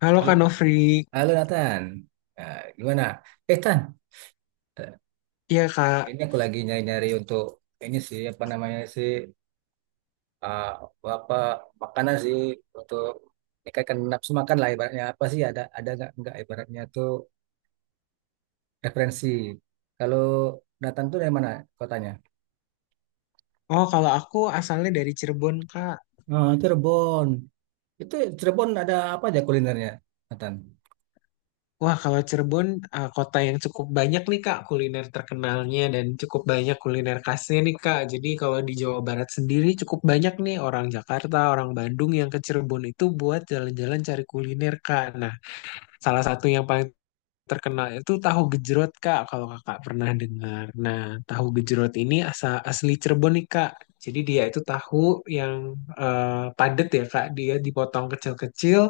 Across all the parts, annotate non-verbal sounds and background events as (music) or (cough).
Halo Kak Hal- Nofri, Halo Nathan, nah, gimana? Tan, Eh, iya Kak. ini aku lagi nyari-nyari untuk ini sih apa namanya sih, ah, apa makanan sih untuk meningkatkan nafsu makan lah ibaratnya apa sih, ada nggak ibaratnya tuh referensi. Kalau Nathan tuh dari mana kotanya? Oh kalau aku asalnya dari Cirebon Kak. Oh, Cirebon. Itu Cirebon ada apa aja kulinernya, Nathan? Wah kalau Cirebon kota yang cukup banyak nih Kak kuliner terkenalnya dan cukup banyak kuliner khasnya nih Kak. Jadi kalau di Jawa Barat sendiri cukup banyak nih orang Jakarta, orang Bandung yang ke Cirebon itu buat jalan-jalan cari kuliner Kak. Nah, salah satu yang paling terkenal itu tahu gejrot Kak, kalau Kakak pernah dengar. Nah, tahu gejrot ini asli Cirebon nih Kak. Jadi dia itu tahu yang padat ya Kak, dia dipotong kecil-kecil,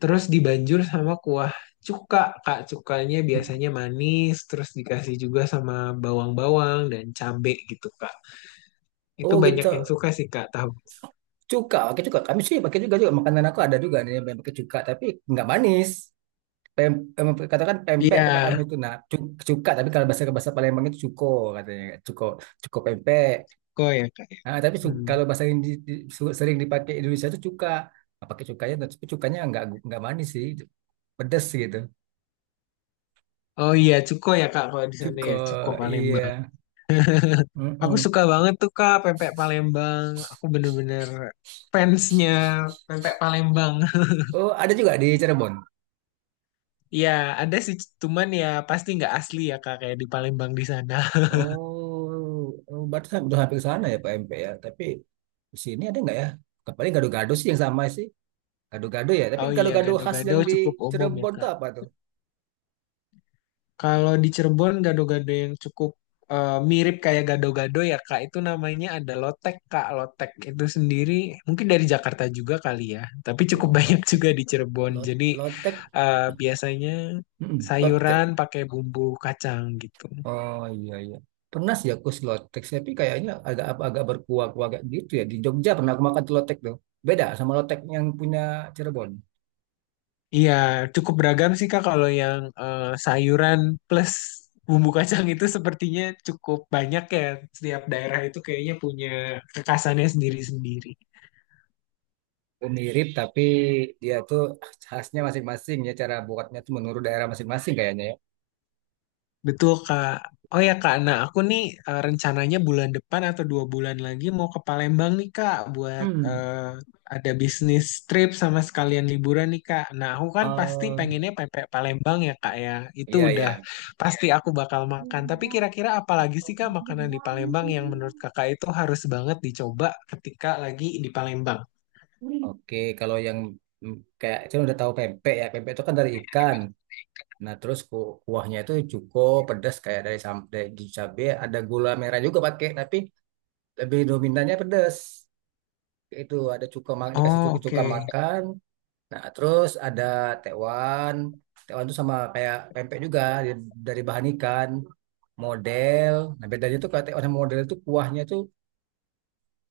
terus dibanjur sama kuah cuka Kak. Cukanya biasanya manis, terus dikasih juga sama bawang-bawang dan cabe gitu Kak. Itu Oh banyak yang gitu, suka sih Kak tahu. cuka pakai cuka. Kami sih pakai juga juga makanan, aku ada juga nih yang pakai cuka tapi nggak manis. Pem, em, katakan pempek Iya, tempat kami itu nah cuka, tapi kalau bahasa bahasa Palembang itu cuko, katanya cuko, cuko pempek. kok ya Kak. Nah, tapi Hmm. kalau bahasa yang sering dipakai Indonesia itu cuka. Nah, pakai cukanya. Nah, tapi cukanya nggak manis sih, pedes gitu. Oh iya, cuko ya Kak kalau di sana Cuko, ya, cuko iya. Palembang. Aku Mm-mm. suka banget tuh Kak pempek Palembang. Aku bener-bener fansnya pempek Palembang. (laughs) Oh ada juga di Cirebon. Iya, ada sih, cuman ya pasti nggak asli ya Kak kayak di Palembang di sana. (laughs) Oh, oh berarti udah hampir ke sana ya pak pempek ya, tapi di sini ada nggak ya. Paling gado-gado sih yang sama sih, gado-gado ya, tapi Oh iya, gado-gado khas gado-gado yang di cukup umum ya Cirebon tuh Kak. apa tuh? Kalau di Cirebon gado-gado yang cukup mirip kayak gado-gado ya Kak, itu namanya ada lotek Kak. Lotek itu sendiri mungkin dari Jakarta juga kali ya, tapi cukup Oh, (laughs) banyak lotek. juga di Cirebon. Lot Jadi Lotek. Biasanya Mm-mm. sayuran Lotek. pakai bumbu kacang gitu. Oh iya iya. Pernah sih aku si Lotek, tapi kayaknya agak agak berkuah-kuah agak gitu ya. Di Jogja pernah aku makan tuh Lotek tuh. Beda sama Lotek yang punya Cirebon. Iya, cukup beragam sih Kak kalau yang sayuran plus bumbu kacang itu sepertinya cukup banyak ya. Setiap daerah itu kayaknya punya kekhasannya sendiri-sendiri. Mirip tapi dia tuh khasnya masing-masing ya, cara buatnya tuh menurut daerah masing-masing kayaknya ya. Betul, Kak. Oh ya, Kak. Nah, aku nih rencananya bulan depan atau dua bulan lagi mau ke Palembang nih, Kak, buat Hmm. Ada bisnis trip sama sekalian liburan nih, Kak. Nah, aku kan pasti Oh pengennya pempek Palembang ya, Kak ya. Itu iya iya. udah pasti aku bakal makan. Tapi kira-kira apa lagi sih, Kak, makanan di Palembang yang menurut Kakak itu harus banget dicoba ketika lagi di Palembang? Oke, kalau yang mm, kayak saya udah tahu pempek ya. Pempek itu kan dari ikan. Nah, terus kuahnya itu cuko pedas kayak dari dari cabe, ada gula merah juga pakai, tapi lebih dominannya pedas. Itu ada cuka dikasih Oh, cuka cuka oke. makan. Nah, terus ada tewan. Tewan itu sama kayak pempek juga dari bahan ikan. Model. Nah, bedanya tuh kalau tewan sama model itu kuahnya tuh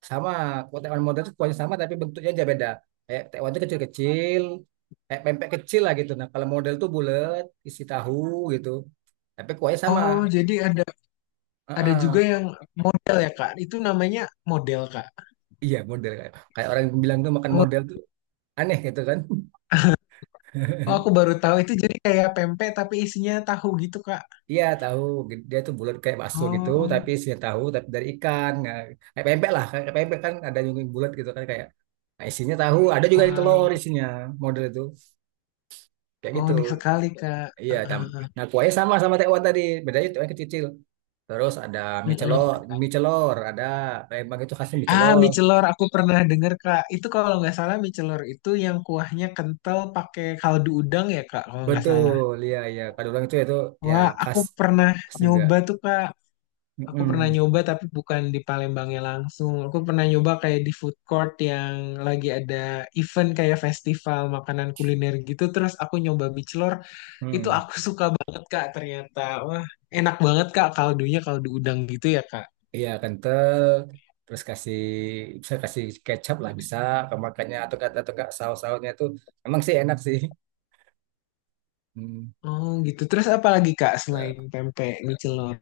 sama. Kalau tekwan modern itu kuahnya sama tapi bentuknya aja beda, kayak tekwan itu kecil-kecil kayak pempek kecil lah gitu. Nah, kalau model tuh bulat isi tahu gitu, tapi kuahnya sama. Oh, jadi ada Heeh. juga yang model ya, Kak. Itu namanya model, Kak. Iya model, kayak kayak orang bilang tuh makan model tuh aneh gitu kan. Oh, aku (laughs) baru tahu itu jadi kayak pempek tapi isinya tahu gitu, Kak. Iya tahu, dia tuh bulat kayak bakso gitu Oh, tapi isinya tahu tapi dari ikan. Nah, kayak pempek lah, kayak pempek kan ada yang bulat gitu kan kayak. Nah, isinya tahu, ada juga yang telur wah. isinya. Model itu kayak Oh, gitu. unik sekali, Kak. Iya, Ah, ah, ah. Nah, kuahnya sama sama tekwan tadi, bedanya tekwan kecil. Terus ada mie Mm-mm. celor, ada, Palembang itu khasnya mie Ah, celor. mie celor aku pernah dengar, Kak. Itu kalau nggak salah mie celor itu yang kuahnya kental pakai kaldu udang ya, Kak, kalau nggak salah. Betul, iya iya. Padahal itu ya Wah, aku khas pernah khas juga. nyoba tuh, Kak. Aku pernah Mm-mm. nyoba tapi bukan di Palembangnya langsung. Aku pernah nyoba kayak di food court yang lagi ada event kayak festival makanan kuliner gitu. Terus aku nyoba mie celor. Itu Hmm. aku (laughs) suka banget Kak ternyata. Wah, enak banget Kak kaldunya kaldu udang gitu ya Kak. Iya, kental. Terus kasih, bisa kasih kecap lah, bisa kemakannya atau kata atau saus-sausnya itu emang sih enak sih. Hmm. Oh gitu. Terus apa lagi Kak selain pempek mie celor?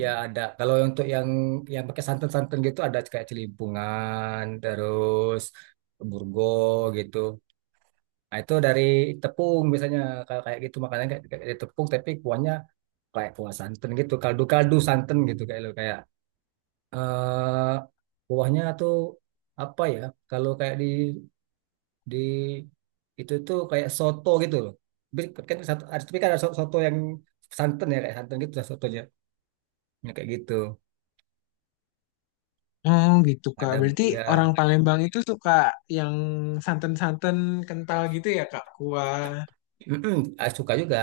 Ya ada. Kalau untuk yang pakai santan-santan gitu ada kayak celimpungan, terus burgo gitu. Nah, itu dari tepung misalnya, kalau kayak gitu makanya kayak dari tepung tapi kuahnya kayak kuah santan gitu, kaldu-kaldu santan gitu, kayak lo kayak, eh kuahnya tuh apa ya? Kalau kayak di itu tuh kayak soto gitu loh. Tapi kan satu, tapi kan ada soto yang santan ya kayak santan gitu lah sotonya. Ya, kayak gitu. Oh gitu Kak. Ada Berarti orang ya. Palembang itu suka yang santan-santan kental gitu ya Kak? Kuah. Mm-mm, suka juga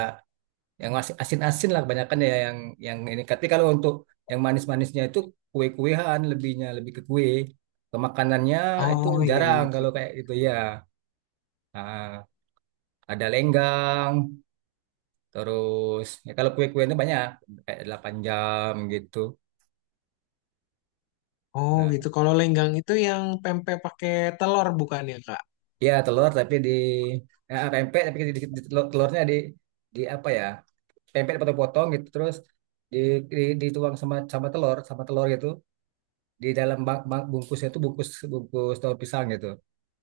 yang masih asin-asin lah kebanyakan ya, yang ini. Tapi kalau untuk yang manis-manisnya itu kue-kuean lebihnya lebih ke kue. Ke makanannya itu Oh iya jarang iya kalau Kak. kayak gitu ya. Ah, ada lenggang, terus ya kalau kue-kuenya banyak kayak 8 jam gitu. Oh Nah, gitu. Kalau lenggang itu yang pempek pakai telur bukan ya Kak? ya telur tapi di, ya, pempek tapi di telurnya di apa ya? Pempek dipotong-potong gitu terus di, dituang sama sama telur gitu di dalam bang, bang- bungkusnya itu, bungkus bungkus daun pisang gitu.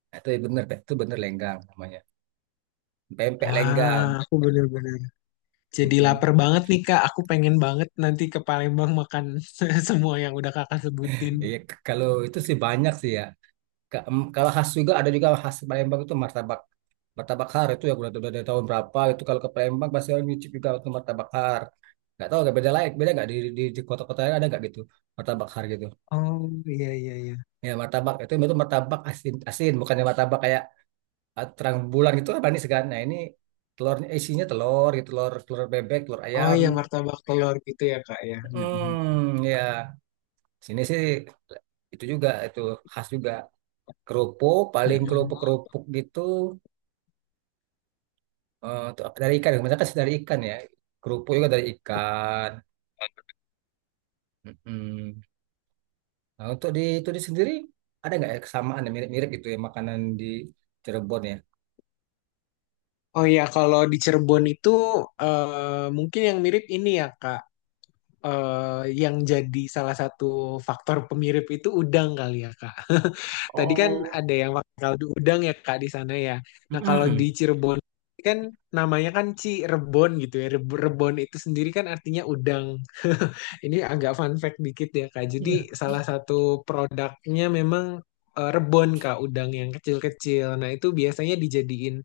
Nah, itu bener, itu bener lenggang namanya. Pempek lenggang. Wah, aku bener-bener jadi Mm-mm. lapar banget nih Kak. Aku pengen banget nanti ke Palembang makan (laughs) semua yang udah Kakak sebutin. Iya, kalau itu sih banyak sih ya. Kalau khas juga ada juga khas Palembang itu martabak, martabak har itu ya udah, dari tahun berapa itu kalau ke Palembang pasti orang nyicip juga untuk martabak har. Nggak tahu nggak beda lain, beda nggak di kota-kota lain ada nggak gitu martabak har gitu. Oh iya iya iya. Ya martabak itu martabak asin, asin bukannya martabak kayak. Terang bulan itu apa nih segan? Nah ini telurnya isinya telur gitu, telur telur bebek, telur Oh ayam. iya martabak telur gitu ya Kak ya. Mm-mm. Hmm, ya. Sini sih itu juga itu khas juga kerupuk, paling kerupuk Mm-mm. kerupuk gitu, tuh dari ikan. Kebanyakan sih dari ikan ya. Kerupuk juga dari ikan. Mm-mm. Nah untuk di itu di sendiri ada nggak ya kesamaan yang mirip-mirip gitu ya makanan di Cirebon ya? Oh iya kalau di Cirebon itu mungkin yang mirip ini ya Kak. Eh, yang jadi salah satu faktor pemirip itu udang kali ya Kak. Tadi kan Oh. ada yang pakai kaldu udang ya Kak di sana ya. Nah, kalau di Mm-mm. Cirebon kan namanya kan Cirebon gitu ya. Rebon itu sendiri kan artinya udang. (laughs) Ini agak fun fact dikit ya Kak. Jadi Iya. salah satu produknya memang rebon Kak, udang yang kecil-kecil. Nah, itu biasanya dijadiin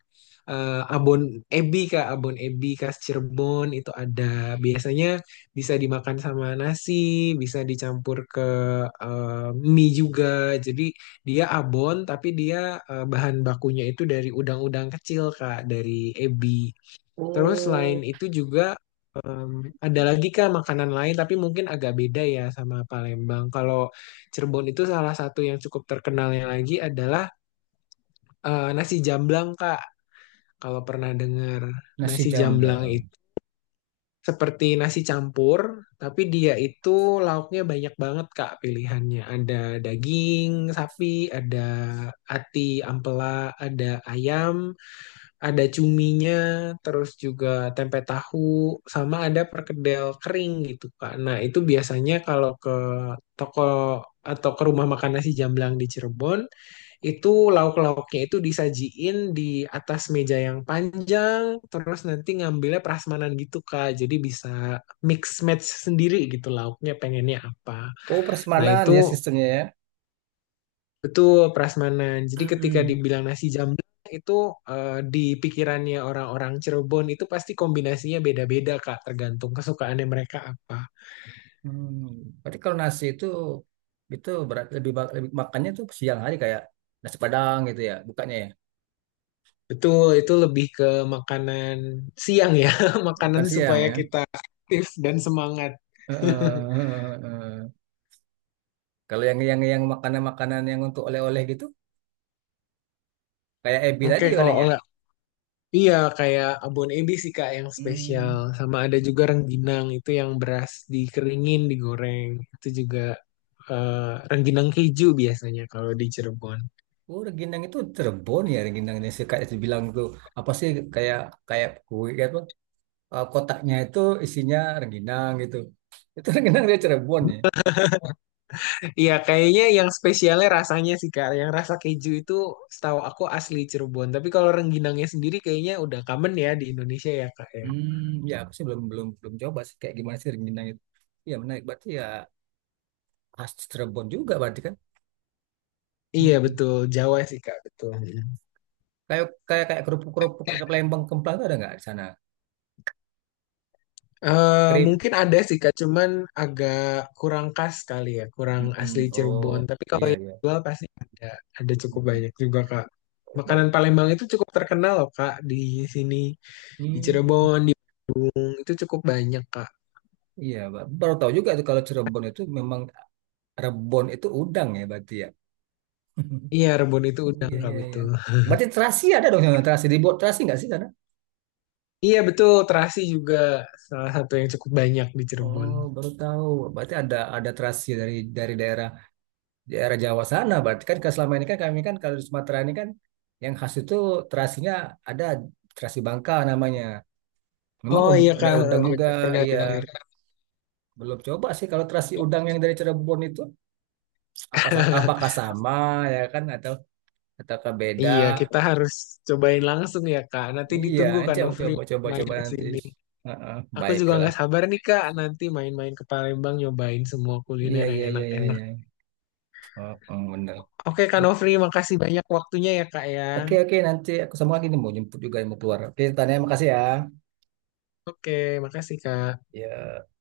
abon ebi Kak, abon ebi khas Cirebon itu ada. Biasanya bisa dimakan sama nasi, bisa dicampur ke eh, mie juga. Jadi dia abon, tapi dia bahan bakunya itu dari udang-udang kecil, Kak, dari ebi. Terus selain Oh, itu juga em, ada lagi, Kak, makanan lain, tapi mungkin agak beda ya sama Palembang. Kalau Cirebon itu salah satu yang cukup terkenalnya lagi adalah nasi jamblang, Kak. Kalau pernah dengar nasi nasi jamblang jamblang. seperti nasi campur, tapi dia itu lauknya banyak banget Kak pilihannya. Ada daging sapi, ada ati ampela, ada ayam, ada cuminya, terus juga tempe tahu, sama ada perkedel kering gitu Kak. Nah, itu biasanya kalau ke toko atau ke rumah makan nasi Jamblang di Cirebon, itu lauk-lauknya itu disajiin di atas meja yang panjang terus nanti ngambilnya prasmanan gitu Kak jadi bisa mix match sendiri gitu lauknya pengennya apa. Oh, Nah persemanan ya sistemnya ya. itu prasmanan jadi ketika Mm-mm. dibilang nasi jamblang itu di pikirannya orang-orang Cirebon itu pasti kombinasinya beda-beda Kak tergantung kesukaannya mereka apa. Hmm. Berarti kalau nasi itu, berat lebih, lebih makannya tuh siang hari kayak nasi Padang gitu ya, bukannya ya. Betul itu lebih ke makanan siang ya. (laughs) Makanan Makan siang supaya ya. kita aktif dan semangat. (laughs) Heeh. Kalau yang makanan-makanan yang untuk oleh-oleh gitu, kayak Ebi Oke, tadi kalau paling ya. oleh iya kayak abon ebi sih Kak yang spesial. Hmm. Sama ada juga rengginang itu yang beras dikeringin, digoreng. Itu juga eh, rengginang keju biasanya kalau di Cirebon. Oh, rengginang itu Cirebon ya. Rengginang ini sih kayak dibilang tuh apa sih, kayak kayak kue kayak apa, kotaknya itu isinya rengginang gitu. Itu rengginang dia Cirebon ya? Iya, kayaknya yang spesialnya rasanya sih Kak. Yang rasa keju itu setahu aku asli Cirebon. Tapi kalau rengginangnya sendiri kayaknya udah common ya di Indonesia ya Kak ya. Ya, aku sih belum belum belum coba sih kayak gimana sih rengginang itu. Ya menarik berarti ya, khas Cirebon juga berarti kan. Iya Mm-mm. betul, Jawa sih Kak, betul. Kayak kayak kayak kerupuk-kerupuk kayak Palembang, Kemplang itu ada nggak di sana? Eh, Krip. mungkin ada sih Kak, cuman agak kurang khas kali ya, kurang Mm-mm. asli Cirebon. Oh, Tapi kalau iya yang iya. jual pasti ada cukup Mm-mm. banyak juga Kak. Oh, Makanan baru. Palembang itu cukup terkenal loh Kak di sini, di Hmm, Cirebon, di Bung, itu cukup banyak Kak. iya baru tahu juga tuh kalau Cirebon itu memang Rebon itu udang ya berarti ya. (laughs) Iya, rebon itu udang Iya Kak, iya iya. betul. Berarti terasi ada dong sana, terasi dibuat terasi nggak sih sana? Iya, betul, terasi juga salah satu yang cukup banyak di Cirebon. Oh, baru tahu. Berarti ada terasi dari daerah daerah Jawa sana berarti kan, kalau selama ini kan kami kan kalau di Sumatera ini kan yang khas itu terasinya ada terasi Bangka namanya, memang Oh iya ada Kak, eh, udang juga. benar, pernah Iya, dengar. belum coba sih kalau terasi udang yang dari Cirebon itu apa apakah (laughs) sama ya kan, atau ataukah beda. Iya, kita harus cobain langsung ya Kak. Nanti Iya, ditunggu Kak coba Novri coba coba main coba ke nanti. sini. Heeh, Aku juga baiklah, nggak sabar nih Kak, nanti main-main ke Palembang nyobain semua iya kuliner yang iya iya iya enak-enak. iya, oh, oh, bener. Oke Kak Nofri, makasih banyak waktunya ya Kak ya. Oke oke, nanti aku sama lagi nih mau jemput juga yang mau keluar. Oke, tanya, makasih ya. Oke, makasih Kak. Ya.